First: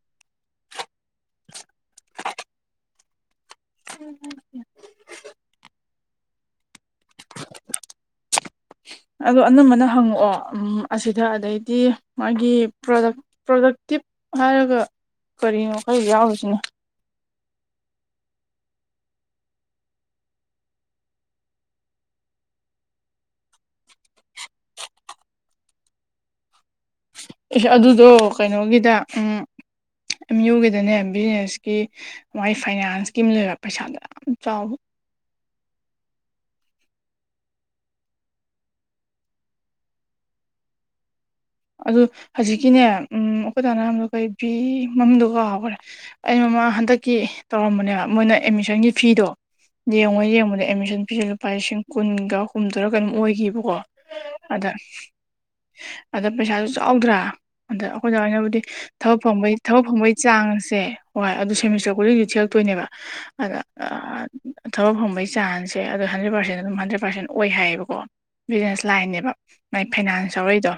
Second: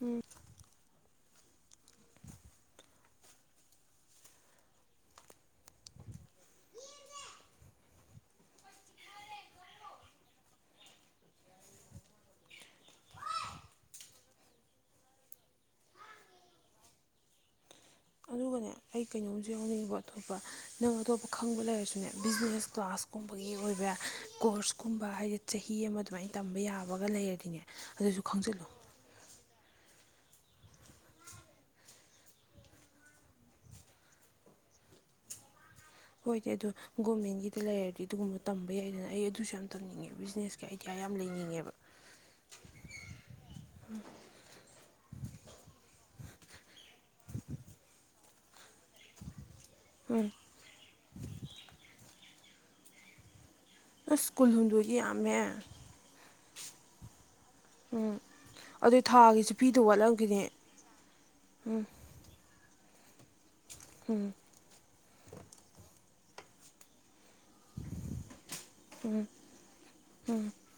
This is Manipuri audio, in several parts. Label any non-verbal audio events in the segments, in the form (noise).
ꯍ (unintelligible) (inaudible) ꯑꯗꯣ ꯑꯅꯝꯕꯅ ꯍꯪꯉꯛꯑꯣ ꯑꯁꯤꯗ ꯑꯗꯩꯗꯤ ꯃꯥꯒꯤ ꯄ꯭ꯔ ꯄ꯭ꯔꯣꯗꯛꯇ ꯍꯥꯏꯔꯒ ꯀꯔꯤꯅꯣ ꯈꯔ ꯌꯥꯎꯔꯤꯁꯤꯅ (inaudible) ꯅꯦ ꯑꯩ ꯀꯩꯅꯣꯝꯨ ꯌꯥꯎꯅꯤꯡꯉꯕ ꯑꯇꯣꯞꯄ ꯅꯪ ꯑꯇꯣꯞꯄ ꯈꯪꯕ ꯂꯩꯔꯁꯨꯅꯦ ꯕꯤꯖꯤꯅꯦꯁ ꯀ꯭ꯂꯥꯁꯀꯨꯝꯕꯒꯤ ꯑꯣꯏꯕ ꯀꯣꯔꯁꯀꯨꯝꯕ ꯍꯥꯏꯗꯤ ꯆꯍꯤ ꯑꯃ ꯑꯗꯨꯃꯥꯏꯅ ꯇꯝꯕ ꯌꯥꯕ ꯑꯦꯁ ꯑꯗꯨꯗꯣ ꯀꯩꯅꯣꯒꯤꯗ ꯎꯝ ꯑꯦꯝ ꯌꯨꯒꯤꯗꯅꯦ ꯕꯤꯖꯤꯅꯦꯁꯀꯤ ꯃꯥꯒꯤ ꯐꯥꯏꯅꯥꯟꯁꯀꯤꯝ ꯂꯩꯕ ꯄꯩꯁꯥꯗꯣ ꯌꯥꯝ ꯆꯥꯎꯕ ꯍꯣꯏꯗꯤ ꯑꯗꯨꯗ ꯒꯣꯔꯃꯦꯟꯒꯤꯗ ꯂꯩꯔꯗꯤ ꯑꯗꯨꯒꯨꯝꯕ ꯇꯝꯕ ꯌꯥꯏꯗꯅ ꯑꯩ ꯑꯗꯨꯁꯨ ꯌꯥꯝ ꯇꯝꯅꯤꯡꯉꯦ ꯕꯤꯖꯤꯅꯦꯁꯀꯤ ꯑꯥꯏꯗꯤꯌꯥ ꯌꯥꯝ ꯂꯩꯅꯤꯡꯉꯦꯕ ꯑꯗꯨ ꯍꯧꯖꯤꯛꯀꯤꯅꯦ ꯎꯝ ꯑꯩꯈꯣꯏ ꯇꯅꯔꯝꯗꯣ ꯀꯔꯤ ꯐꯤ ꯃꯝꯗ ꯍ ꯍꯥꯎꯈꯔꯦ ꯑꯩ ꯃꯃꯥ ꯍꯟꯗꯛꯀꯤ ꯇꯧꯔꯝꯕꯅꯦꯕ ꯃꯣꯏꯅ ꯑꯦꯠꯃꯤꯁꯟꯒꯤ ꯐꯤꯗꯣ ꯎꯝ ꯌꯦꯡꯉꯣꯏ ꯌꯦꯡꯉꯨꯅꯦ ꯑꯦꯗꯃꯤꯁꯟ ꯐꯤꯁꯦ ꯂꯨꯄꯥ ꯂꯤꯁꯤꯡ ꯀꯨꯟꯒ ꯍꯨꯝꯗꯔꯒ ꯑꯗꯨꯝ ꯑꯣꯏꯈꯤꯕꯣ ꯑꯣ ꯑꯁ ꯑꯗ ꯀꯨꯜꯍꯨꯝꯗꯣꯏꯗꯤ ꯌꯥꯝꯃꯦ ꯑꯗ ꯄꯩꯁꯥꯁꯨ ꯆꯥꯎꯗ꯭ꯔꯥ ꯑꯗ ꯑꯩꯈꯣꯏꯗ ꯑꯣꯏꯅꯕꯨꯗꯤ ꯑꯗꯨꯏ ꯊꯕꯛ ꯊꯥꯒꯤꯁꯨ ꯐꯪꯕꯒꯤ ꯄꯤꯗ ꯊꯕꯛ ꯐꯪꯕꯒꯤ ꯋꯥꯠꯂꯝꯈꯤꯅꯤ ꯆꯥꯡꯁꯦ ꯍꯣꯏ ꯑꯗꯨ ꯁꯦꯃꯤꯁꯇꯔ ꯈꯨꯗꯤꯡ ꯍꯧꯖꯤꯛ ꯊꯤ ꯇꯣꯏꯅꯦꯕ ꯑꯗ ꯊꯕꯛ ꯐ ꯃꯒꯤ ꯆꯥꯟꯁꯦ ꯑꯗꯣ ꯍꯟꯗ꯭ꯔꯦꯠ ꯄꯔꯁꯦꯟ ꯑꯗꯨꯝ ꯍꯟꯗ꯭ꯔꯦꯠ ꯄꯔꯦꯟ ꯑꯣꯏ ꯍꯥꯏꯌꯦꯕꯀꯣ ꯕꯤꯖꯤꯅꯦꯁ ꯂꯥꯏꯟꯅꯦꯕ ꯃꯥꯏ ꯐꯥꯏꯅꯥꯟꯁ ꯌꯥꯎꯔꯏꯗꯣ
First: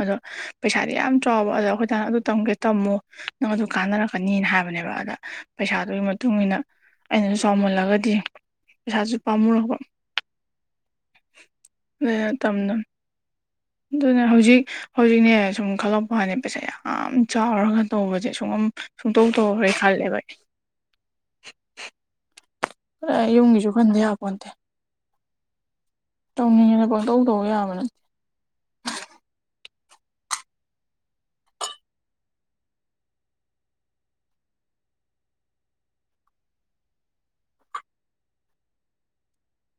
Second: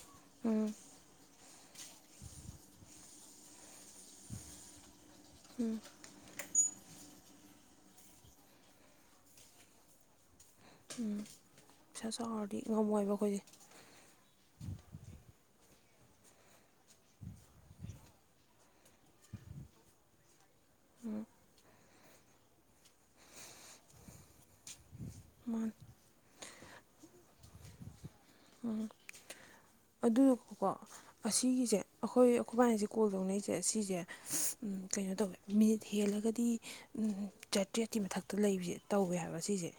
ꯑꯗꯣ ꯄꯩꯁꯥꯗꯤ ꯌꯥꯝ ꯆꯥꯎꯕ ꯑꯗꯣ ꯑꯩꯈꯣꯏꯗꯅ ꯑꯗꯨ ꯇꯝꯒꯦ ꯇꯝꯃꯣ ꯅꯪ ꯑꯗꯨ ꯀꯥꯟꯅꯔꯛꯀꯅꯤꯅ ꯍꯥꯏꯕꯅꯦꯕ ꯑꯗ ꯄꯩꯁꯥꯗꯨꯒꯤ ꯃꯇꯨꯡ ꯏ ꯃꯇꯨꯡꯏꯟꯅ ꯑꯩꯅꯁꯨ ꯆꯥꯎꯃꯜꯂꯒꯗꯤ ꯄꯩꯁꯥꯁꯨ ꯄꯥꯝꯃꯔꯕ ꯎ ꯄꯩꯁꯥ ꯆꯥꯎꯔꯗꯤ ꯉꯝꯃꯣꯏꯕ ꯑꯩꯈꯣꯏꯁꯦ ꯑꯗꯨꯅ ꯍꯧꯖꯤꯛ ꯍꯧꯖꯤꯛꯅꯦ ꯁꯨꯝ ꯈꯜꯂꯛꯄꯅꯦ ꯄꯩꯁꯥ ꯌꯥꯝ ꯆꯥꯎꯔꯒ ꯇꯧꯕꯁꯦ ꯁꯨꯡꯝ ꯁꯨꯡꯇꯧ ꯇꯣꯛꯈ꯭ꯔꯦ ꯈ ꯊꯦꯕꯥꯏ ꯌꯨꯝꯒꯤꯁꯨ ꯈꯟꯗꯦ ꯌꯥꯄꯣꯟꯇꯦ ꯃꯥ ꯇꯧꯅꯤꯡꯉꯦꯅ ꯄꯪꯇꯧ ꯇꯧꯕ ꯌꯥꯕ ꯅꯠꯇꯦ ꯎꯝ ꯑꯗꯨ ꯀꯣ ꯑꯁꯤꯒꯤꯁꯦ ꯑꯩꯈꯣꯏ ꯑꯩꯈꯣꯏꯕꯥꯅꯁꯦ ꯀꯣꯜ ꯇꯧꯅꯔꯤꯁꯦ ꯁꯤꯁꯦ ꯀꯩꯅꯣ ꯇꯧꯋꯦ ꯃꯤꯅꯤꯠ ꯍꯦꯜꯂꯒꯗꯤ ꯆꯥꯇ꯭ꯔꯦꯠꯀꯤ ꯃꯊꯛꯇ ꯂꯩꯕꯁꯦ ꯇꯧꯋꯦ ꯍꯥꯏꯕ ꯁꯤ ꯄꯖꯦ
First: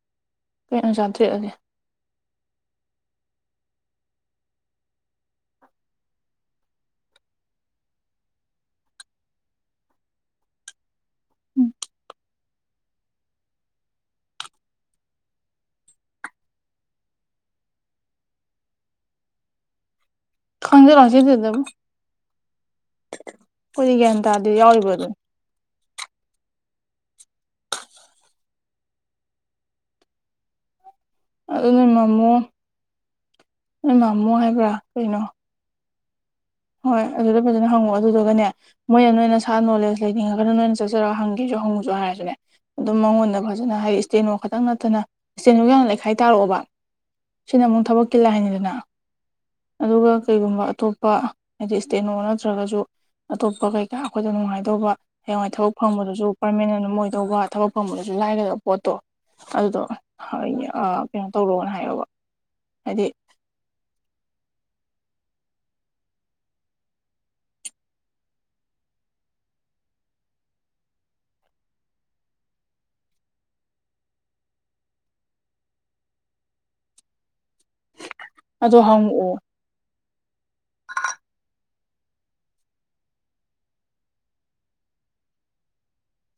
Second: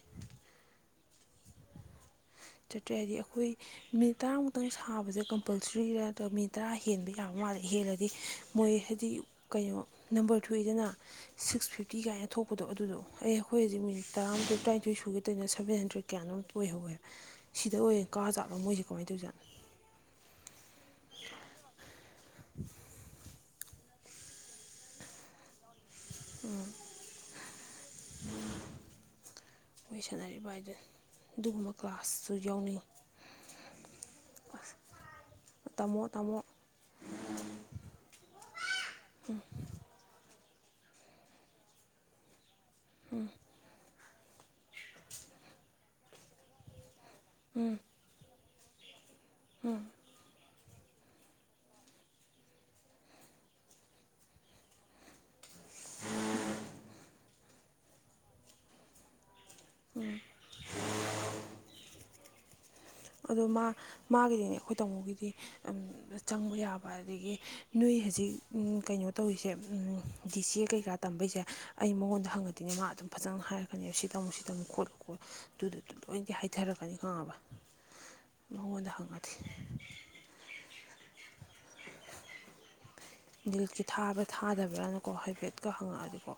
ꯑ ꯆꯥꯗ꯭ꯔꯤ ꯑꯗꯨꯒꯦ ꯆꯠꯇ꯭ꯔꯦ ꯍꯥꯏꯗꯤ ꯑꯩꯈꯣꯏ ꯃꯤꯠ ꯇꯔꯥꯃꯨꯛꯇꯪ ꯁꯥꯕꯁꯦ ꯀꯝꯄꯜꯁꯔꯤꯒ ꯅꯠꯇ ꯃꯤꯠ ꯇꯔꯥ ꯍꯦꯟꯕ ꯌꯥꯕ ꯃꯥ ꯍꯦꯜꯂꯗꯤ ꯃꯣꯏ ꯍꯥꯏꯗꯤ ꯀꯩꯅꯣ ꯅꯝꯕꯔ ꯊꯣꯛꯨꯏꯗꯅ ꯎꯝ ꯁꯤꯛꯁ ꯐꯤꯐꯇꯤ ꯀꯥꯏꯅ ꯊꯣꯛ ꯊꯣꯛꯄꯗꯣ ꯑꯗꯨꯗꯣ ꯑꯩꯈꯣꯏ ꯍꯧꯛ ꯃꯤꯠ ꯇꯔꯥꯊꯣꯏ ꯇꯔꯥꯅꯤꯊꯣꯏ ꯁꯨꯈꯤꯗꯣꯏꯅ ꯁꯕꯦꯟ ꯍꯟꯗ꯭ꯔꯦꯗ ꯀꯌꯥꯅꯣꯝ ꯑꯣꯏꯍꯧꯋꯦ ꯁꯤꯗ ꯑꯣꯏꯌꯦꯦ ꯀꯥ ꯆꯥꯠꯄ ꯃꯣꯏꯁꯦ ꯀꯃꯥꯏꯅ ꯇꯧꯖꯥꯠꯣ ꯈꯟꯖꯁꯤꯗꯗꯕ ꯀꯗꯤ ꯒ꯭ꯌꯥꯟ ꯇꯥꯗꯤ ꯌꯥꯎꯔꯤꯕ ꯑꯗꯨꯣ ꯎꯝ ꯎ ꯂꯣꯏ ꯁꯥꯟꯅꯔꯤꯕ ꯍꯥꯏꯗ ꯑꯗꯨ ꯅꯣꯏ ꯃꯃꯣ ꯅꯣꯏ ꯃꯃꯣ ꯍꯥꯏꯕ꯭ꯔꯥ ꯀꯩꯅꯣ ꯇꯥꯃꯣ ꯇꯥꯃꯣ ꯍꯣꯏ ꯑꯗꯨꯗ ꯐꯖꯅ ꯍꯪꯉꯛꯑꯣ ꯑꯗꯨꯗꯨꯒꯅꯦ ꯃꯣꯏꯅ ꯅꯣꯏꯅ ꯁꯥ ꯅꯣꯂꯦꯖ ꯂꯩꯅꯤꯡꯉꯒꯅ ꯅꯣꯏꯅ ꯆꯠꯆꯔꯒ ꯍꯪꯒꯁꯨ ꯍꯪꯉꯨꯁꯨ ꯍꯥꯏꯔꯁꯨꯅꯦ ꯑꯗꯨꯝ ꯃꯉꯣꯟꯗ ꯐꯖꯅ ꯍꯥꯏ ꯏꯁꯇꯦꯅꯣ ꯈꯛꯇꯪ ꯅꯠꯇꯅ ꯆꯇꯦꯅꯣ ꯌꯥꯝ ꯂꯩꯈꯥꯏ ꯇꯥꯔꯛꯑꯣꯕ ꯁꯤꯅ ꯑꯃꯨꯛ ꯊꯕꯛ ꯀꯤꯜꯂ ꯍꯥꯏꯅꯤꯗꯅ ꯑꯗꯨꯒ ꯀꯩꯒꯨꯝꯕ ꯑꯇꯣꯞꯄ ꯍꯥꯏꯗꯤ ꯏꯁꯇꯦꯠꯣ ꯅꯠꯇ꯭ꯔꯒꯁꯨ ꯑꯇꯣꯞꯄ ꯀꯩꯀꯥ ꯑꯩꯈꯣꯏꯗ ꯅꯨꯡꯉꯥꯏꯗꯧꯕ ꯍ ꯊꯕꯛ ꯐꯪꯕꯗꯨꯁꯨ ꯄꯔꯃꯅꯦꯟ ꯑꯃ ꯑꯣꯏꯗꯧꯕ ꯊꯕꯛ ꯐꯪꯕꯗꯨꯁꯨ ꯂꯥꯏꯒꯗꯕ ꯄꯣꯠꯇꯣ ꯑꯗꯨꯗꯣ ꯍ ꯀꯩꯅꯣ ꯇꯧꯔꯣꯅ ꯍꯥꯏꯌꯣꯕ ꯍꯥꯏꯗꯤ ꯑꯗꯣ ꯃꯥ ꯃꯥꯒꯤꯗꯤꯅꯦ ꯑꯩꯈꯣꯏ ꯇꯥꯃꯣꯒꯤ ꯆꯪꯕ ꯌꯥꯕ ꯑꯗꯒꯤ ꯅꯣꯏ ꯍꯧꯖꯤꯛ ꯀꯩꯅꯣ ꯇꯧꯔꯤꯁꯦ ꯗꯤ ꯁꯤ ꯑꯦ ꯀꯩꯀꯥ ꯇꯝꯕꯩꯁꯦ ꯑꯩ ꯃꯉꯣꯟꯗ ꯍꯪꯉꯗꯣꯏꯅꯦ ꯃꯥ ꯑꯗꯨꯝ ꯐꯖꯅ ꯍꯥꯏꯔꯛꯀꯅꯦꯕ ꯁꯤ ꯇꯝꯨ ꯁꯤ ꯇꯝꯨꯣꯠꯂꯣꯠꯂꯨ ꯑꯗꯨꯗꯨ ꯂꯣꯏꯅꯗꯤ ꯍꯥꯏꯊꯔꯛꯀꯅꯤ ꯈꯪꯉꯕ ꯑꯗꯣ ꯃꯉꯣꯟꯗ ꯍꯪꯉꯗꯤ ꯍꯪꯉꯛꯑꯣ ꯜꯀꯤ ꯊꯥꯕ꯭ꯔꯥ ꯊꯥꯗꯕ꯭ꯔꯅꯀꯣ ꯍꯥꯏꯐꯦꯠꯀ ꯍꯪꯉꯛꯑꯗꯤꯀꯣ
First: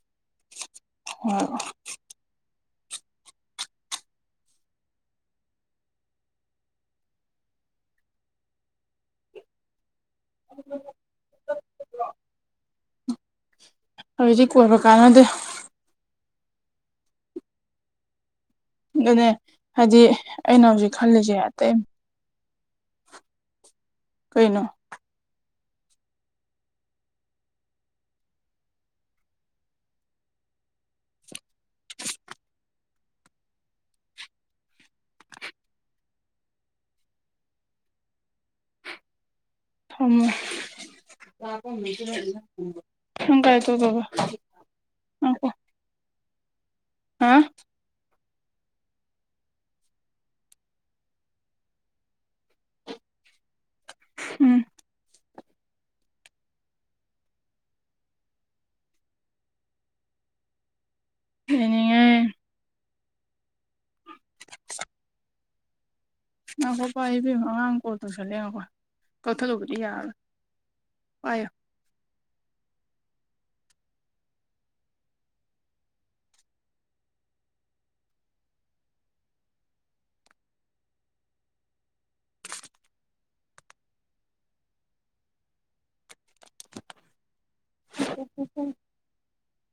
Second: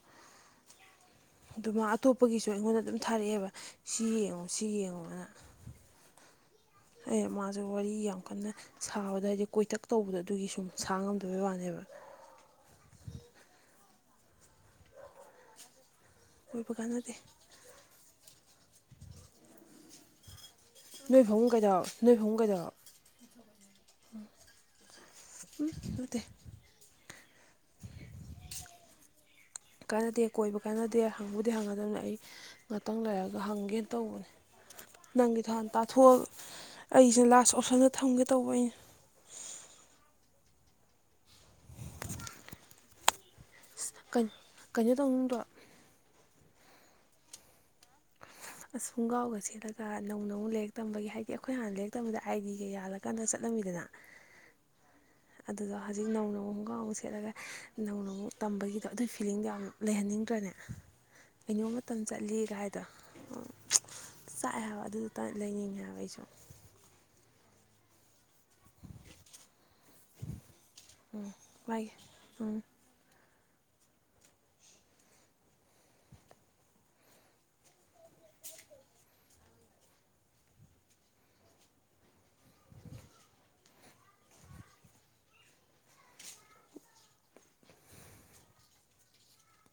ꯍꯣꯏ ꯑꯗꯨꯃ ꯑꯇꯣꯞꯄꯒꯤꯁꯨ ꯑꯩꯉꯣꯟꯗ ꯑꯗꯨꯝ ꯊꯥꯔꯛꯑꯦꯕ ꯁꯤ ꯌꯦꯡꯉꯣ ꯁꯤ ꯌꯦꯡꯉꯨꯅ ꯑꯦ ꯃꯥꯁꯨ ꯋꯥꯔꯤ ꯌꯥꯝ ꯀꯟꯅ ꯁꯥꯕꯗ ꯍꯥꯏꯗꯤ ꯀꯣꯏꯇꯛ ꯇꯧꯕꯗ ꯑꯗꯨꯒꯤ ꯁꯨꯝ ꯁꯥꯥꯡ ꯉꯝꯗꯕꯩ ꯋꯥꯅꯦꯕ ꯍꯧꯖꯤꯛꯇꯗꯤ ꯀꯣꯏꯕ ꯀꯥꯟꯅꯗꯦ ꯑꯩꯈꯣꯏꯕ ꯀꯅꯗꯤ ꯑꯗꯨꯅꯦ ꯍꯥꯏꯗꯤ ꯑꯩꯅ ꯍꯧꯖꯤꯛ ꯅꯣꯏ ꯈꯜꯂꯤꯁꯦ ꯐꯃꯨꯡ ꯑꯇꯩ ꯀꯩꯗꯧ ꯅꯣꯏ ꯐꯃꯨꯡ ꯀꯩꯗꯧ ꯀꯩꯅꯣ ꯎꯝ ꯅꯠꯇꯦ ꯀꯥꯟꯅꯗꯦ ꯀꯣꯏꯕ ꯀꯥꯟꯅꯗꯦ ꯍꯪꯕꯨꯗꯤ ꯍꯪꯒꯗꯕꯅꯤ ꯑꯩ ꯉꯥꯛꯇꯪ ꯂꯩꯔꯒ ꯍꯪꯒꯦꯅ ꯇꯧꯕꯅꯦ ꯅꯪꯒꯤ ꯊꯥꯟ ꯇꯥꯊꯣꯛꯑ ꯑꯩꯁꯦ ꯂꯥꯁ ꯑꯣꯞꯁꯟꯗ ꯊꯝꯒꯦ ꯇꯧꯕ ꯑꯩꯅ ꯍ ꯁꯪ ꯀ ꯑꯗꯨ ꯑꯗꯨ ꯑꯗꯨ ꯀꯩꯅꯣ ꯀꯩꯅꯣ ꯇꯧꯅꯤꯡꯗ꯭ꯔꯣ ꯎꯀ ꯍꯥ ꯑꯁꯨꯝꯒꯥꯎꯒ ꯁꯦꯠꯂꯒ ꯅꯧ ꯅꯧ ꯂꯥꯏꯔꯤꯛ ꯇꯝꯕꯒꯤ ꯍꯥꯏꯗꯤ ꯑꯩꯈꯣꯏ ꯍꯥꯟꯅ ꯂꯥꯏꯔꯤꯛ ꯇꯝꯕꯗ ꯑꯥꯏ ꯗꯤꯒ ꯌꯥꯜꯂꯀꯥꯟꯗ ꯆꯠꯂꯝꯃꯤꯗꯅ ꯎꯝ ꯑꯗꯨꯗꯣ ꯍꯧꯖꯤꯛ ꯅꯧꯅꯨꯛ ꯑꯃꯨꯛꯀ ꯑꯃꯨꯛ ꯁꯦꯠꯂꯒ ꯅꯧꯅ ꯑꯃꯨꯛ ꯇꯝꯕꯒꯤꯗꯣ ꯑꯗꯨꯒꯤ ꯐꯤꯂꯤꯡꯗꯣ ꯌꯥꯝ ꯂꯩꯍꯟꯅꯤꯡꯉꯦ ꯈꯪꯗ꯭ꯔꯅꯦ ꯀꯩꯅꯣ ꯃꯇꯝ ꯌꯦꯡꯅꯤꯡꯉꯦ ꯆꯠꯂꯤ ꯥꯏꯗꯣ ꯆꯥꯛꯑꯦ ꯍꯥꯏꯕ ꯑꯗꯨꯗꯨ ꯂꯩꯅꯤꯡꯉꯦ ꯍꯥꯏꯕ ꯑꯩꯁꯨ ꯅ ꯄꯣꯄ ꯏꯕꯤ ꯍꯥꯡ ꯀꯣꯠꯇ ꯆꯂ ꯀ ꯀꯊ ꯂꯨꯕꯗꯤ ꯌꯥꯔ ꯄꯣ ꯃꯥꯒꯤ ꯎꯝ ꯑꯣ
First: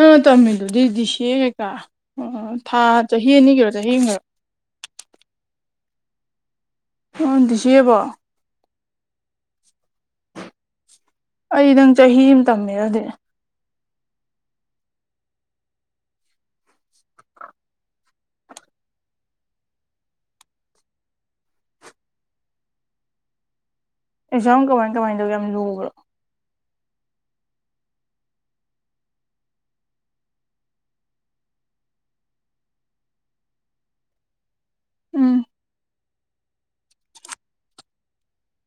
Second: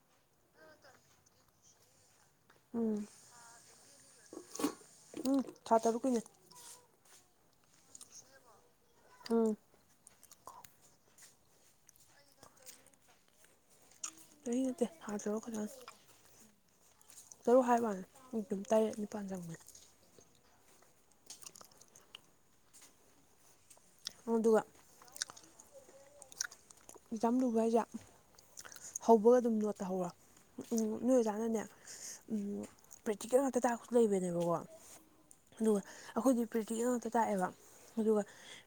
ꯑ ꯇꯃꯤꯗꯨꯗꯤꯗꯤꯁꯤꯦ ꯀꯥ ꯑꯣ ꯊꯥ ꯎꯝ ꯆꯍꯤ ꯑꯅꯤꯒꯤꯔꯣ ꯆꯍꯤ ꯃꯔꯔꯛ ꯎꯝ ꯊꯥ ꯇꯔꯨꯛꯣꯏꯅꯦ ꯍꯗꯤꯁꯤꯑꯕꯣ ꯎꯝ ꯑꯩ ꯅꯪ ꯆꯍꯤ ꯑꯃ ꯇꯝꯃꯦꯔꯗꯤ ꯂ ꯅꯠꯇꯦ ꯍꯥꯠꯇꯔꯀꯗ ꯆꯔꯨꯛ ꯍꯥꯏ ꯃꯥꯂ ꯑꯗꯨꯝ ꯇꯔꯦꯠ ꯅꯤꯄꯥꯜ ꯆꯪꯕꯅꯤ ꯑꯦꯁꯨ ꯑꯗꯨꯒ ꯌꯥꯝ ꯀꯃꯥꯏ ꯀꯃꯥꯏꯅ ꯇꯧꯒꯦ ꯌꯥꯝ ꯂꯨꯕ꯭ꯔꯣ ꯑꯦꯛꯖꯥꯝ ꯂꯨꯕ ꯍꯥꯏꯁꯦ ꯍꯧꯕꯒ ꯑꯗꯨꯝ ꯅꯣꯠꯇꯍꯧꯔ ꯎ ꯎꯝ ꯅꯣꯏ ꯑꯣꯖꯥꯅꯅꯦ ꯎꯝ ꯄ꯭ꯔꯦꯛꯇꯤꯀꯦꯜ ꯉꯥꯛꯇ ꯇꯥꯛꯄꯁꯨ ꯂꯩꯕꯅꯦꯕꯀꯣ ꯎꯝ ꯑꯗꯨꯒ ꯑꯩꯈꯣꯏꯗꯤ ꯄ꯭ꯔꯦꯛꯇꯤꯀꯦꯜ ꯉꯇ ꯇꯥꯛꯑꯦꯕ ꯑꯗꯨꯒ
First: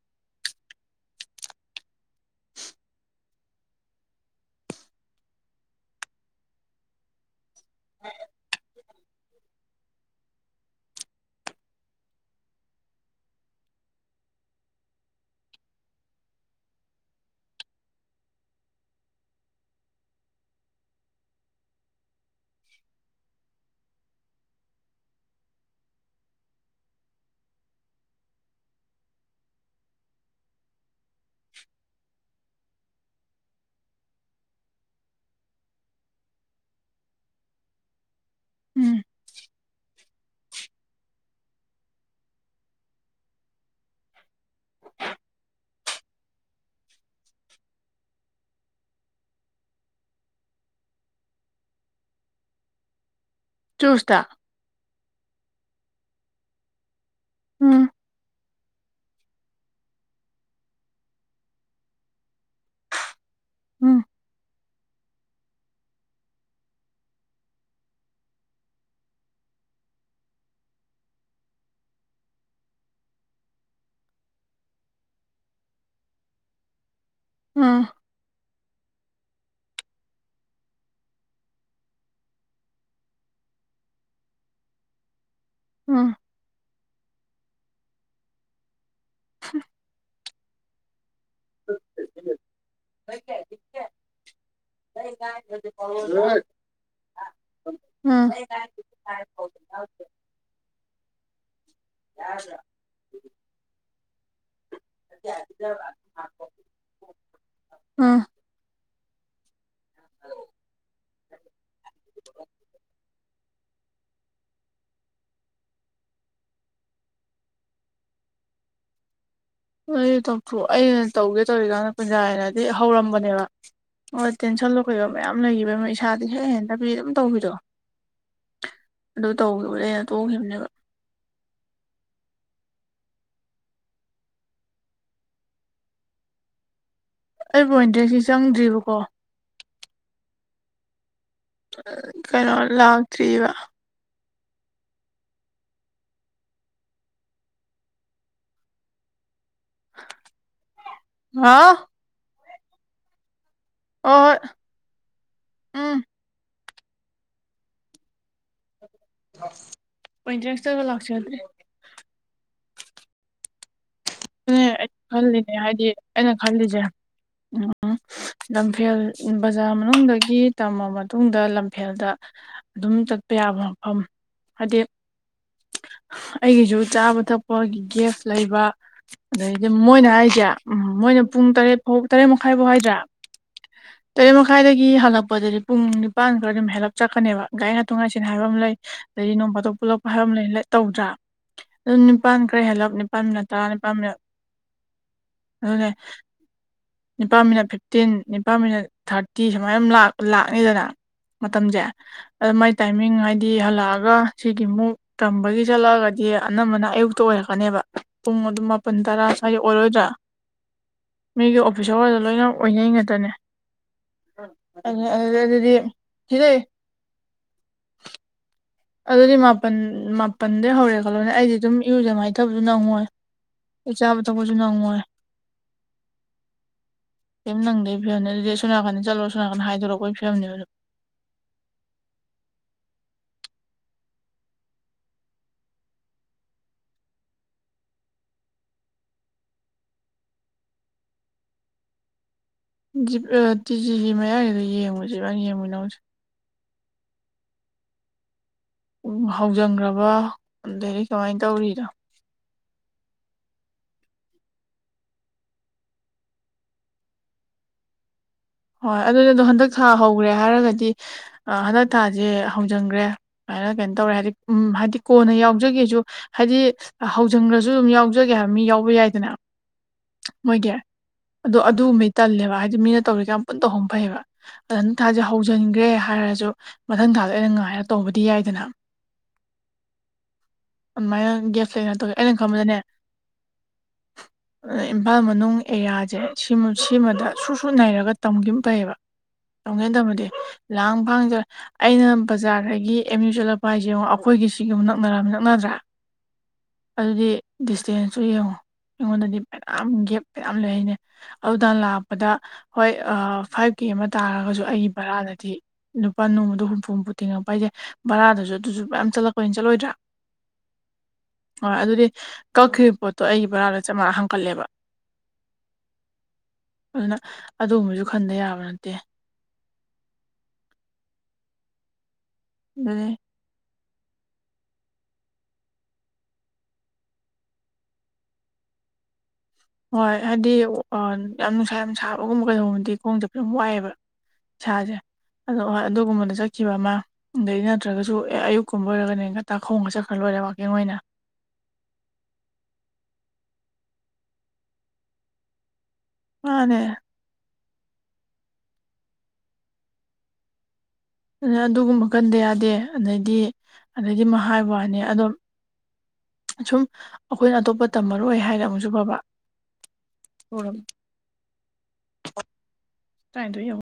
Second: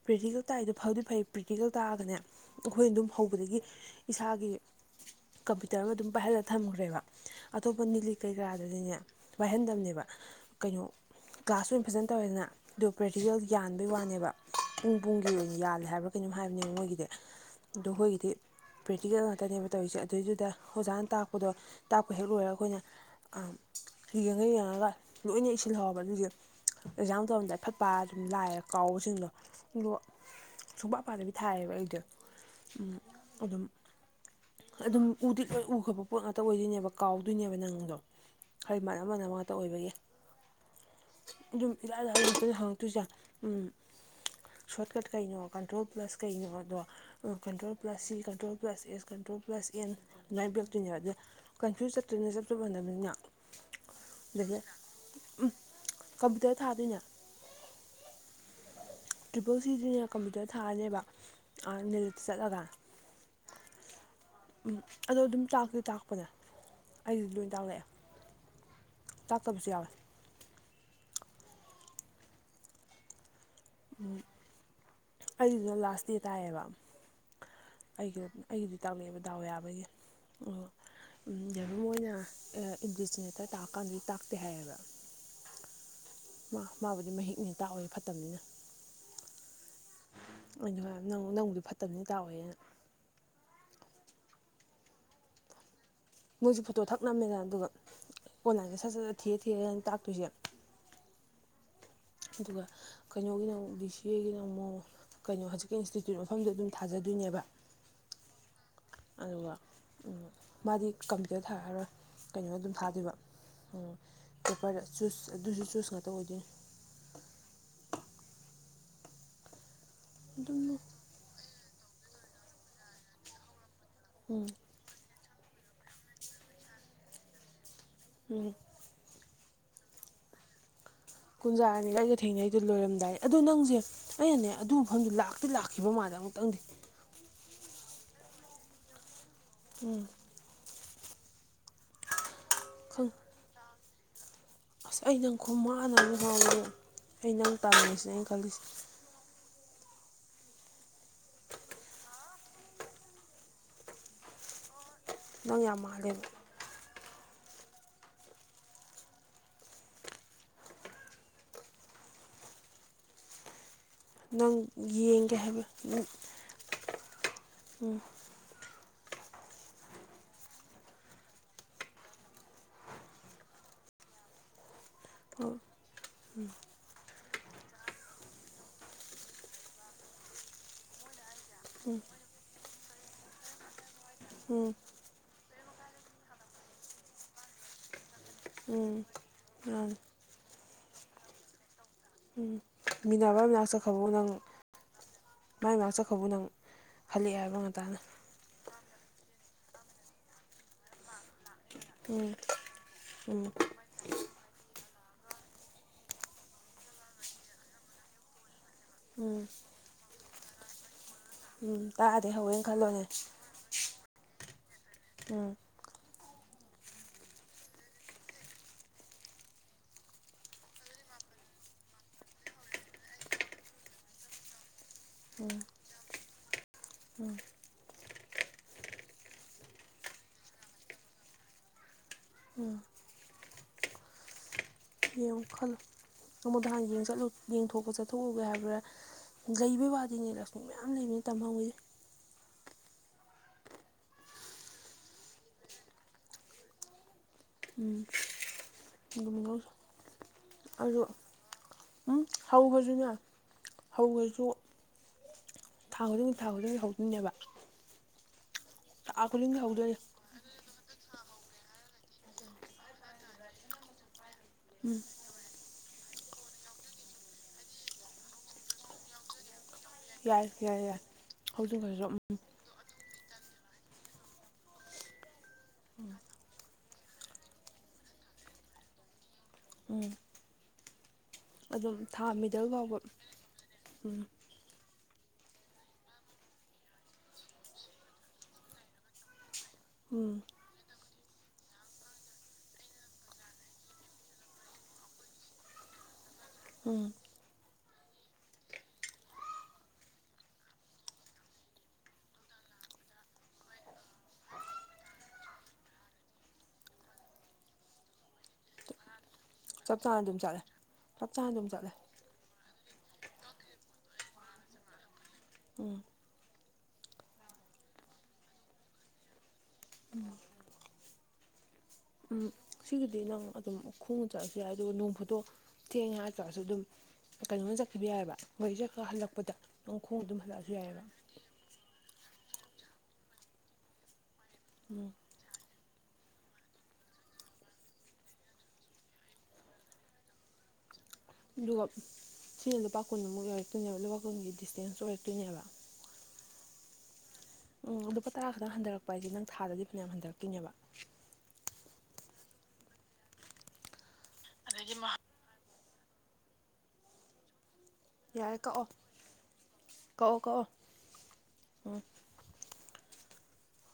ꯄ꯭ꯔꯦꯛꯇꯤꯀꯦꯜ ꯇꯥꯛꯏꯗ ꯐꯥꯎꯗꯤ ꯐꯩ ꯄ꯭ꯔꯦꯛꯇꯤꯀꯦꯜ ꯇꯥꯛꯑꯒꯅꯦ ꯑꯩꯈꯣꯏ ꯑꯗꯨꯝ ꯍꯧꯕꯗꯒꯤ ꯏꯁꯥꯒꯤ ꯀꯝꯄ꯭ꯌꯨꯇꯔ ꯑꯃ ꯑꯗꯨꯝ ꯄꯥꯏꯍꯜꯂꯒ ꯊꯝꯈꯨꯔꯦꯕ ꯑꯇꯣꯞꯄ ꯅꯤꯂꯤꯛ ꯀꯩꯀꯔꯥꯗꯗꯤꯅꯦ ꯋꯥꯏꯍꯟꯗꯕꯅꯦꯕ ꯀꯩꯅꯣ ꯀ꯭ꯂꯥꯁ ꯑꯣꯏꯅ ꯐꯖꯅ ꯇꯧꯋꯦꯗꯅ ꯑꯗꯨꯗꯣ ꯄ꯭ꯔꯦꯛꯇꯤꯀꯦꯜ ꯌꯥꯕꯩ ꯋꯥꯅꯦꯕ ꯄꯨꯡ ꯄꯨꯡꯒꯤ ꯑꯣꯏꯅ ꯌꯥꯜꯂꯦ ꯍꯥꯏꯕ꯭ꯔꯥ ꯀꯩꯅꯣꯝ ꯍꯥꯏꯕꯅꯦ ꯃꯣꯏꯒꯤꯗꯤ ꯑꯗꯣ ꯑꯩꯈꯣꯏꯒꯤꯗꯤ ꯄ꯭ꯔꯦꯛꯇꯤꯀꯦꯜ ꯉꯥꯛꯇꯅꯦꯕ ꯇꯧꯔꯤꯁꯦ ꯑꯗꯨꯏꯗꯨꯗ ꯑꯣꯖꯥꯅ ꯇꯥꯛꯄꯗꯣ ꯇꯥꯛꯄ ꯍꯦꯛ ꯂꯣꯏꯔꯒ ꯑꯩꯈꯣꯏꯅ ꯌꯦꯡꯉꯒ ꯌꯦꯡꯉꯒ ꯂꯣꯏꯅ ꯏꯁꯤꯜꯍꯥꯎꯕ ꯑꯗꯨ ꯌꯦ ꯑꯦꯛꯖꯥꯝ ꯇꯧꯔꯝꯗꯥꯏ ꯐꯠꯄ ꯑꯗꯨꯝ ꯂꯥꯛꯑꯦ ꯀꯥꯎꯕꯁꯤꯡꯗꯣ ꯑꯗꯣ ꯁꯨꯡꯄ ꯑꯄꯥꯗꯕꯤ ꯊꯥꯏꯌꯦꯕ ꯑꯩꯗꯣ ꯑꯗꯨꯝ ꯑꯗꯨꯝ ꯎꯗꯤ ꯂ ꯎ ꯈꯠꯄ ꯄꯣꯠ ꯉꯥꯛꯇ ꯑꯣꯏꯗꯣꯏꯅꯦꯕ ꯀꯥꯎꯗꯣꯏꯅꯦꯕ ꯅꯪꯗꯣ ꯈꯔ ꯃꯅ ꯎꯝ ꯑꯃꯅ ꯉꯥꯛꯇ ꯑꯣꯏꯕꯒꯤ (unintelligible) ꯑꯗꯨꯝ ꯏꯔꯥꯏ ꯂꯥꯏ ꯂꯅ ꯍꯪꯉꯛꯇꯣꯏꯁꯦ ꯎꯝ ꯁꯣꯔꯠꯀꯠ ꯀꯩꯩꯅꯣ ꯀꯟꯇ꯭ꯔꯣꯜ ꯄ꯭ꯂꯁ ꯀꯩꯩꯅꯣ ꯑꯗꯣ control plus C control plus S control plus N ꯑꯗꯨꯃꯥꯏꯅ ꯄꯕꯤꯔꯛꯇꯣꯏꯅꯦꯕ ꯑꯗ ꯀꯟꯐ꯭ꯌꯨꯁ ꯆꯠꯇꯣꯏ ꯑꯗꯨ ꯆꯞ ꯆ ꯃꯣꯕꯅꯤꯅ ꯆꯨꯁꯇ ꯎꯝ ꯀꯝꯄꯌꯨꯇꯔ ꯊꯥꯗꯣꯏꯅꯦ ꯎꯝ ꯇ꯭ꯔꯤꯄꯜ ꯁꯤꯁꯤꯅꯦ ꯀꯝꯄ꯭ꯌꯨꯇꯔ ꯊꯥꯑꯅꯦꯕ ꯅꯦꯠꯇ ꯆꯠꯂꯒ ꯎꯝ ꯝ ꯑꯗꯣ ꯑꯗꯨꯝ ꯇꯥꯛꯇꯦ ꯇꯥꯛꯄꯅꯦ ꯑꯩꯁꯤꯗꯤ ꯂꯣꯏ ꯇꯥꯛꯂꯛꯑꯦ ꯆꯥ ꯇꯣꯁꯤ ꯌꯥꯔ ꯑꯩꯒꯤꯗ ꯂꯥꯁ ꯗꯦ ꯇꯥꯏꯌꯦꯕ ꯎꯝ ꯑꯩꯒꯤ ꯑꯩꯒꯤꯗꯤ ꯇꯥꯛꯂꯛꯑꯕ ꯗꯥꯎ ꯌꯥꯕꯒꯤ ꯑꯣ ꯗꯣꯏ ꯑꯣꯏꯅ ꯏꯟꯗꯤꯗꯤꯖꯤꯅꯦꯇꯔ ꯇꯥꯛꯑꯀꯥꯟꯗꯗꯤ ꯇꯥꯛꯇꯦ ꯍꯥꯏꯌꯦꯕ ꯑꯝ ꯃꯥ ꯃꯥꯕꯨꯗꯤ ꯃꯍꯤꯛꯅꯦ ꯇꯥꯛꯑꯣꯏ ꯐꯠꯇꯕꯅꯤꯅ ꯎ ꯑꯩꯅ ꯅꯪꯕꯨꯗꯤ ꯐꯠꯇꯕꯅ ꯇꯥꯎꯋꯦꯅ ꯍ ꯀꯦ ꯑꯩ ꯍꯥꯏ ꯃꯣꯏꯁꯨꯦ ꯐꯣꯇꯣ ꯊꯛ ꯅꯝꯃꯦꯗ ꯑꯗꯨꯒ ꯎꯝ ꯑꯣꯟꯂꯥꯏꯟꯁꯦ ꯁꯠ ꯁꯠ ꯁꯠ ꯊꯤꯔꯦ ꯊꯤꯔꯦ ꯍꯥꯏꯅ ꯇꯥꯛꯇꯣꯏꯁꯦ ꯑꯗꯨꯒ ꯀꯩꯅꯣꯒꯤꯅ ꯑꯃꯨꯛ ꯗꯤ ꯁꯤ ꯑꯦꯒꯤꯅ ꯑꯃꯨꯛ ꯀꯩꯅꯣ ꯍꯧꯖꯤꯛꯀꯤ ꯏꯟꯁꯇꯤꯇ꯭ꯌꯨꯠ ꯃꯐꯝꯗ ꯑꯗꯨꯝ ꯊꯥꯖꯗꯣꯏꯅꯦꯕ ꯎꯝ ꯑꯗꯨꯒ ꯃꯥꯗꯤ ꯀꯝꯄ꯭ꯌꯨꯇꯔ ꯊꯥꯔꯣꯏ ꯀꯩꯅꯣ ꯑꯗꯨꯝ ꯊꯥꯗꯣꯏꯕ ꯑꯣꯔ ꯆꯁ ꯑꯗꯨꯁꯨ ꯆꯨꯁ ꯉꯥꯛꯇ ꯑꯣꯏꯗꯣꯏꯅꯤ (unintelligible) ꯑꯩ ꯗꯣꯛꯇ꯭ꯔꯣ ꯑ ꯑꯗꯨꯝ ꯇꯧꯒꯦ ꯇꯧꯔꯤꯀꯥꯟꯗ ꯀꯨꯟꯖꯥꯅꯗꯤ ꯍꯧꯔꯝꯕꯅꯦꯕ ꯍꯣꯏ ꯇꯦꯟꯁꯟ ꯂꯣ ꯀꯩꯕ ꯃꯌꯥꯝ ꯂꯩꯈꯤꯕꯅ ꯏꯁꯥꯗꯤ ꯍꯦꯛ ꯍꯦꯟꯗꯕꯤ ꯑꯗꯨꯝ ꯇꯧꯕꯤꯔꯣ ꯎꯝ ꯑꯗꯨ ꯇꯧꯈꯤꯕꯅꯦ ꯑꯩꯅ ꯇꯣꯡꯈꯤꯕꯅꯦꯕ ꯀꯨꯟꯖꯥꯅꯤꯒ ꯑꯩꯒ ꯊꯦꯡꯅꯩꯗꯣ ꯂꯣꯏꯔꯝꯗꯥꯏ ꯑꯗꯨꯗꯣ ꯅꯪꯁꯦ ꯑꯩꯅꯅꯦ ꯑꯗꯨ ꯃꯐꯝꯗꯨ ꯂꯥꯛꯇꯤ ꯂꯥꯛꯈꯤꯕ ꯃꯥꯜꯂꯦ ꯇ ꯇ ꯑꯩꯕꯨ ꯑꯣꯏꯟꯗ꯭ꯔꯦꯁꯤ ꯆꯪꯗ꯭ꯔꯤꯕꯀꯣ ꯎꯝ ꯀꯩꯅꯣ ꯈꯪ ꯂꯥꯎꯇ꯭ꯔꯤꯕ ꯑꯁ ꯑꯩ ꯅꯪ ꯈꯣꯡ ꯃꯅꯕ ꯍ ꯑꯩ ꯅꯪ ꯇꯝꯉꯃꯤꯁꯤꯅ ꯑꯩꯅ ꯈꯜꯂꯤꯁꯦ ꯍꯥꯥ ꯑꯣ ꯅꯪ ꯌꯥꯝ ꯃꯥꯜꯂꯦꯕ ꯄꯣꯏꯇꯔꯦꯁꯇꯒ ꯂꯥꯛꯆꯒꯗ꯭ꯔꯦ ꯅꯪ ꯑꯩꯩꯅ ꯌꯦꯡꯒꯦ ꯈꯜꯂꯤꯅꯦ ꯍꯥꯏꯕ ꯍꯥꯏꯗꯤ ꯑꯩꯅ ꯈꯜꯂꯤꯁꯦ ꯎꯝ ꯂꯝꯐꯦꯜ ꯕꯖꯥꯔ ꯃꯅꯨꯡꯗꯒꯤ ꯇꯝꯃ ꯃꯇꯨꯡꯗ ꯂꯝꯐꯦꯜꯗ ꯑꯗꯨꯝ ꯆꯠꯄ ꯌꯥꯕ ꯑ ꯍꯥꯏꯗꯤ ꯎꯝ ꯑꯩꯒꯤꯁꯨ ꯆꯥꯕ ꯊꯛꯄꯒꯤ ꯒꯦꯁ ꯂꯩꯕ ꯑꯗꯩꯗꯤ ꯃꯣꯏꯅ ꯍꯥꯏꯁꯦ ꯎꯝ ꯃꯣꯏꯅ ꯄꯨꯡ ꯇꯔꯦꯠ ꯐꯥꯎ ꯇꯔꯦꯠ ꯃꯈꯥꯏ ꯐꯥꯎ ꯍꯥꯏꯁꯦ ꯇꯔꯦꯠ ꯎꯝ ꯃꯈꯥꯏꯗꯒꯤ ꯍꯜꯂꯛꯄꯗ ꯄꯨꯡ ꯅꯤꯄꯥꯟ ꯈꯔ ꯑꯗꯨꯝ ꯍꯦꯜꯂꯞ ꯆꯠꯀꯅꯦꯕ ꯒꯥꯔꯤ ꯉꯥꯛꯇ ꯉꯥꯏꯦ ꯀ ꯍꯥꯏꯕ ꯑꯃ ꯂꯩ ꯎꯝ ꯑꯗꯗꯒꯤ ꯅꯣꯡ ꯄꯥꯇꯣꯛ ꯃꯥꯅꯤ ꯄꯨꯂꯛꯄ ꯍꯥꯏꯕ ꯑꯃ ꯂꯩ ꯇꯧꯗ꯭ꯔꯥ ꯑꯗꯨꯝ ꯅꯤꯄꯥꯟ ꯈꯔꯦ ꯍꯂꯛ ꯅꯤꯄꯥꯟ ꯇꯔꯥ ꯅꯤꯄꯥꯟ ꯅꯥꯛꯁꯛꯈꯕ ꯃꯤꯅꯠ ꯅꯪ ꯃꯥꯏ ꯑꯗꯨꯅꯦ ꯃꯅꯥꯛ ꯆꯠꯈ꯭ꯔꯕꯨ ꯅꯪ ꯈꯜꯂꯛꯑꯦ ꯅꯤꯄꯥꯜ ꯍꯥꯏꯕ ꯃꯤꯅꯠ ꯉꯟꯇꯥꯅ ꯐꯤꯞꯇꯤꯟ ꯅꯤꯄꯥꯜ ꯃꯤꯅꯠ ꯊꯥꯔꯇꯤ ꯁꯨꯃꯥꯏꯅ ꯂꯥꯛꯅꯤꯗꯅ ꯃꯇꯝꯁꯦ ꯎꯝ ꯑꯗ ꯃꯥꯏ ꯇꯥꯏꯃꯤꯡ ꯎꯝ ꯍꯥꯏꯗꯤ ꯍꯜꯂꯛꯑꯒ ꯁꯤꯒꯤꯃꯨꯛ ꯇꯝꯕꯒꯤ ꯆꯠꯂꯛꯑꯒꯗꯤ ꯑꯅꯝꯕꯅ ꯑꯌꯨꯛꯇ ꯑꯣꯏꯔꯛꯀꯅꯦꯕ ꯄꯨꯡ ꯑꯗꯨꯝ ꯄꯟ ꯇꯔꯥ ꯎꯝ ꯁ꯭ꯋꯥꯏ ꯑꯣꯏꯔꯣꯏꯗ꯭ꯔꯥ ꯃꯤꯒꯤ ꯎꯝ ꯑꯣꯐꯤꯁ ꯑꯋꯥꯗ ꯇꯥꯗꯦ ꯂꯣꯏꯅ ꯍꯧꯋꯦꯅ ꯑꯣꯏꯅꯩ ꯈꯜꯂꯣꯅꯦ ꯉꯥꯛꯇꯅꯦ ꯑ ꯎꯝ ꯑꯗꯨꯗꯤ ꯁꯤꯔꯦ ꯑꯗꯨꯗꯤ ꯃꯥꯄꯜ ꯃꯥꯄꯜꯗꯩ ꯍꯧꯔꯦ ꯈꯜꯂꯣꯅꯦ ꯑꯩꯗꯤ ꯑꯗꯨꯝ ꯏꯔꯨꯗꯃꯥꯏꯅ ꯇꯧꯕꯗꯨ ꯅꯪꯉꯣꯏ ꯏ ꯆꯥꯕꯗ ꯀꯁꯨ ꯅꯉꯦ ꯎꯝ ꯀ ꯅꯪꯒꯦ ꯐꯤꯝꯅꯦ ꯑꯗꯨꯗꯤ ꯁꯣꯝꯅꯥꯀꯟꯗ ꯆꯠꯂꯣ ꯁꯣꯅꯥꯀꯟꯗ ꯍꯥꯏꯗꯣꯔꯛꯑꯣ ꯑꯩꯣꯏ ꯐꯤꯕꯝꯅꯤ ꯑꯗꯣ ꯎꯝ ꯌꯦꯡꯉꯨ ꯈꯜꯂ ꯑꯃꯨꯗ ꯍꯥꯟꯅ ꯌꯦꯡꯊꯣꯛꯄ ꯆꯠꯊꯣꯛꯎꯒꯦ ꯍꯥꯏꯕ꯭ꯔꯥ ꯂꯩꯕꯩ ꯋꯥꯗꯤꯅꯦ ꯂꯛꯁꯃꯤ ꯃꯌꯥꯝ ꯂꯩꯕꯅꯤ ꯇꯝꯍꯧꯕꯁꯦ ꯇꯤ ꯖꯤꯖꯤ ꯃꯌꯥꯒꯤꯗ ꯌꯦꯡꯉꯨ ꯖꯤꯕꯥꯅ ꯌꯦꯡꯉꯨ ꯅꯪꯁ ꯎꯝ ꯎ ꯗꯣꯃꯤꯅꯣꯁ ꯍꯧꯖꯪꯈ꯭ꯔꯕ ꯑꯗꯒꯤ ꯀꯃꯥꯏꯅ ꯇꯧꯔꯤꯅ ꯍꯧꯈ꯭ꯔꯁꯨꯅꯦ ꯍꯧꯈ꯭ꯔꯁꯨ ꯊꯥ ꯈꯨꯗꯤꯡꯛꯇ ꯊꯥ ꯈꯨꯗꯤꯡꯗꯒꯤ ꯍꯧꯗꯣꯏꯅꯦꯕ ꯍꯣꯏ ꯊꯥ ꯑꯗꯨꯗꯣ ꯈꯨꯗꯤꯡꯒꯤ ꯍꯟꯗꯛ ꯊꯥ ꯍꯧꯗꯣꯏꯅꯦ ꯍꯧꯈ꯭ꯔꯦ ꯍꯥꯏꯔꯒꯗꯤ ꯍꯟꯗꯛ ꯊꯥꯁꯦ ꯍꯧꯖꯤꯟꯈ꯭ꯔꯦ ꯑꯗꯨꯃꯥꯏꯅ ꯀꯩꯅꯣ ꯇꯧꯔꯦ ꯍꯥꯏꯗꯤ ꯎ ꯍꯥꯏꯗꯤ ꯀꯣꯟꯅ ꯌꯥꯎꯖꯒꯦꯁꯨ ꯍꯥꯏꯗꯤ ꯍꯧꯖꯪꯈꯁꯨ ꯑꯗꯨꯝ ꯌꯥꯎꯖꯒꯦ ꯍꯥꯏꯕ ꯃꯤ ꯌꯥꯎꯕ ꯌꯥꯏꯗꯅ ꯌꯥꯏ ꯃꯣꯏꯒꯤ ꯌꯥꯏ ꯌꯥꯏ ꯑꯗꯣ ꯍꯧꯖꯤꯟꯈ꯭ꯔꯁꯨ ꯑꯗꯨꯒꯨꯝꯕꯩ ꯎꯝ ꯇꯜꯂꯦꯕ ꯍꯥꯏꯗꯤ ꯃꯤꯅ ꯇꯧꯔꯤ ꯀꯌꯥꯝ ꯄꯨꯟ ꯇꯧꯍꯨꯝ ꯐꯩꯌꯦꯕ ꯑꯗ ꯅꯅꯨꯡ ꯊꯥꯁꯦ ꯍꯧꯖꯤꯟꯈ꯭ꯔꯦ ꯍꯥꯏꯔꯁꯨ ꯃꯊꯪ ꯊꯥꯗ ꯑꯩꯅ ꯉꯥꯏꯔꯒ ꯇꯧꯕꯗꯤ ꯌꯥꯏꯗꯅ ꯎꯝ ꯑꯗꯨꯃꯥꯏꯅ ꯒꯦꯁ ꯑꯗꯨꯝ ꯂꯩ ꯇꯧꯒꯦ ꯊꯥ ꯑꯩꯅ ꯃꯤꯗꯜ ꯈꯪꯕꯗꯅꯦ ꯐꯥꯎꯕ ꯎꯝ ꯑ ꯏꯝꯐꯥꯜ ꯃꯅꯨꯡꯗ ꯅꯨꯡ ꯑꯦꯔꯤꯌꯥꯁꯦ ꯁꯤꯃꯗ ꯁꯨ ꯁꯨ ꯅꯩꯔꯒ ꯇꯝꯈꯤꯕ ꯐꯩꯌꯦꯕ ꯆꯧꯒꯦ ꯇꯝꯃꯗꯤ ꯎꯝ ꯂꯥꯡ ꯐꯥꯡꯗ꯭ꯔ ꯑꯩꯅ ꯕꯖꯥꯔꯗꯒꯤ ꯑꯦꯝ ꯌꯨ ꯆꯠꯂꯛꯄ ꯍꯥꯏꯁꯦꯡꯨꯛ ꯑꯩꯈꯣꯏꯒꯤ ꯁꯤꯒ ꯑꯃꯨꯛ ꯅꯛꯅꯔꯃꯤ ꯅꯛꯅꯗ꯭ꯔꯥ ꯎꯝ ꯑꯗꯨꯗꯤ ꯗꯤꯁꯇꯦꯟꯁꯁꯨ ꯌꯦꯡꯉꯨ ꯑꯩꯉꯣꯟꯗꯗꯤ ꯃꯌꯥꯝ ꯒꯦꯞ ꯃꯌꯥꯝ ꯂꯩ ꯍꯥꯏꯅꯦ ꯑꯗꯨꯗ ꯂꯥꯛꯄꯗ ꯍꯣꯏ ꯐꯥꯏꯚ ꯀꯦ ꯑꯃ ꯇꯥꯔꯒꯁꯨ ꯑꯩꯒꯤ ꯕꯔꯥꯗꯗꯤ ꯂꯨꯄꯥ ꯅꯣꯡꯃꯗ ꯍꯨꯝꯐꯨ ꯍꯨꯝꯐꯨ ꯇꯤꯡꯉꯛꯄ ꯍꯥꯏꯖꯩ ꯕꯔꯥꯗꯁꯨ ꯑꯗꯨꯁꯨ ꯃ ꯆꯠꯂꯛ ꯀꯣꯏꯟ ꯆꯠꯂꯣꯏꯗ꯭ꯔꯥ ꯆꯞ ꯆꯥꯅ ꯑꯗꯨꯝ ꯆꯠꯂꯦ ꯆꯞ ꯆꯥꯅ ꯑ ꯑꯗꯨꯝ ꯆꯠꯂꯦ ꯑꯗꯨꯗꯤ ꯀꯛ꯭ ꯄꯣꯠꯇꯣ ꯑꯩꯒꯤ ꯕꯣꯔꯥꯗ ꯆꯥꯝꯃꯉꯥ ꯍꯥꯡꯀꯠꯂꯦꯕ ꯎꯝ ꯑꯗꯨꯅ ꯑꯗꯨꯒꯕꯁꯨ ꯈꯟꯕ ꯌꯥꯕ ꯅꯠꯇꯦ ꯎꯝ ꯎꯝ ꯑꯗꯨꯗꯤ ꯁꯤꯒꯤꯗꯤ ꯅꯪ ꯑꯗꯨꯝ ꯈꯣꯡ ꯆꯠꯂꯁꯨ ꯌꯥꯏ ꯑꯗꯨꯒ ꯅꯣꯡ ꯐꯨꯠꯇꯣ ꯊꯦꯡꯉꯦ ꯍꯥꯏꯇꯥꯔꯁꯨ ꯑꯗꯨꯝ ꯀꯩꯅꯣꯝ ꯆꯠꯈꯤꯕ ꯌꯥꯏꯑꯕ ꯃꯩꯁ ꯈꯔ ꯍꯜꯂꯛꯄ ꯍꯣꯏ ꯍꯥꯏꯗꯤ ꯌꯥꯝ ꯅꯨꯡꯁꯥ ꯌꯥꯝ ꯁꯥꯕꯒꯨꯝꯕ ꯀꯩꯗꯣꯒꯕꯗꯤ ꯈꯣꯡꯁꯦ ꯐ ꯌꯥꯝ ꯋꯥꯏꯑꯦꯕ ꯏꯁꯥꯁꯦ ꯑꯗꯣ ꯍꯣꯏ ꯑꯗꯨꯒꯨꯝꯕꯗ ꯆꯠꯈꯤꯕ ꯑꯃ ꯑꯗꯩ ꯅꯠꯇ꯭ꯔꯒꯁꯨ ꯑꯦ ꯑꯌꯨꯛꯀꯨꯝꯕ ꯑꯣꯏꯔꯒꯅꯦꯒꯇꯥ ꯈꯣꯡꯒ ꯆꯠꯈ꯭ꯔ ꯂꯣꯏꯔꯦ ꯋꯥꯛꯀꯤꯡ ꯑꯣꯏꯅ ꯑꯗꯨꯒ ꯁꯤꯅ ꯂꯨꯄꯥ ꯀꯨꯟꯃꯨꯛ ꯂ ꯑꯣꯏꯔꯛꯇꯣꯏꯅꯦꯕ ꯂꯨꯄꯥ ꯀꯨꯟꯒꯤ ꯗꯤꯁꯇꯦꯟꯁ ꯑꯣꯏꯔꯛꯇꯣꯏꯅꯦꯕ ꯑꯅꯦ ꯎꯝ ꯂꯨꯄꯥ ꯇꯔꯥ ꯈꯛꯇꯪ ꯍꯟꯊꯔꯛꯄ ꯍꯥꯏꯁꯦ ꯅꯪ ꯊꯥꯗꯗꯤ ꯐꯅꯌꯥꯝ ꯍꯟꯊꯔꯛꯈꯤꯅꯦꯕ ꯑꯗꯨꯒꯨꯝꯕ ꯀꯟꯗ ꯌꯥꯗꯦ ꯑꯗꯩꯗꯤ ꯑꯗꯩꯗꯤ ꯃꯍꯥꯏ ꯋꯥꯅꯤ ꯑꯗꯨꯝ ꯁꯨꯝ ꯑꯩꯈꯣꯏꯅ ꯑꯇꯣꯞꯄ ꯇꯝꯃꯔꯣꯏ ꯌꯥꯔꯦ ꯍꯥꯏꯅ ꯀꯛꯑꯣ ꯑꯃꯨꯛꯁꯨ ꯐꯕ ꯎꯔꯝ ꯑꯣ ꯇꯥꯏ ꯇ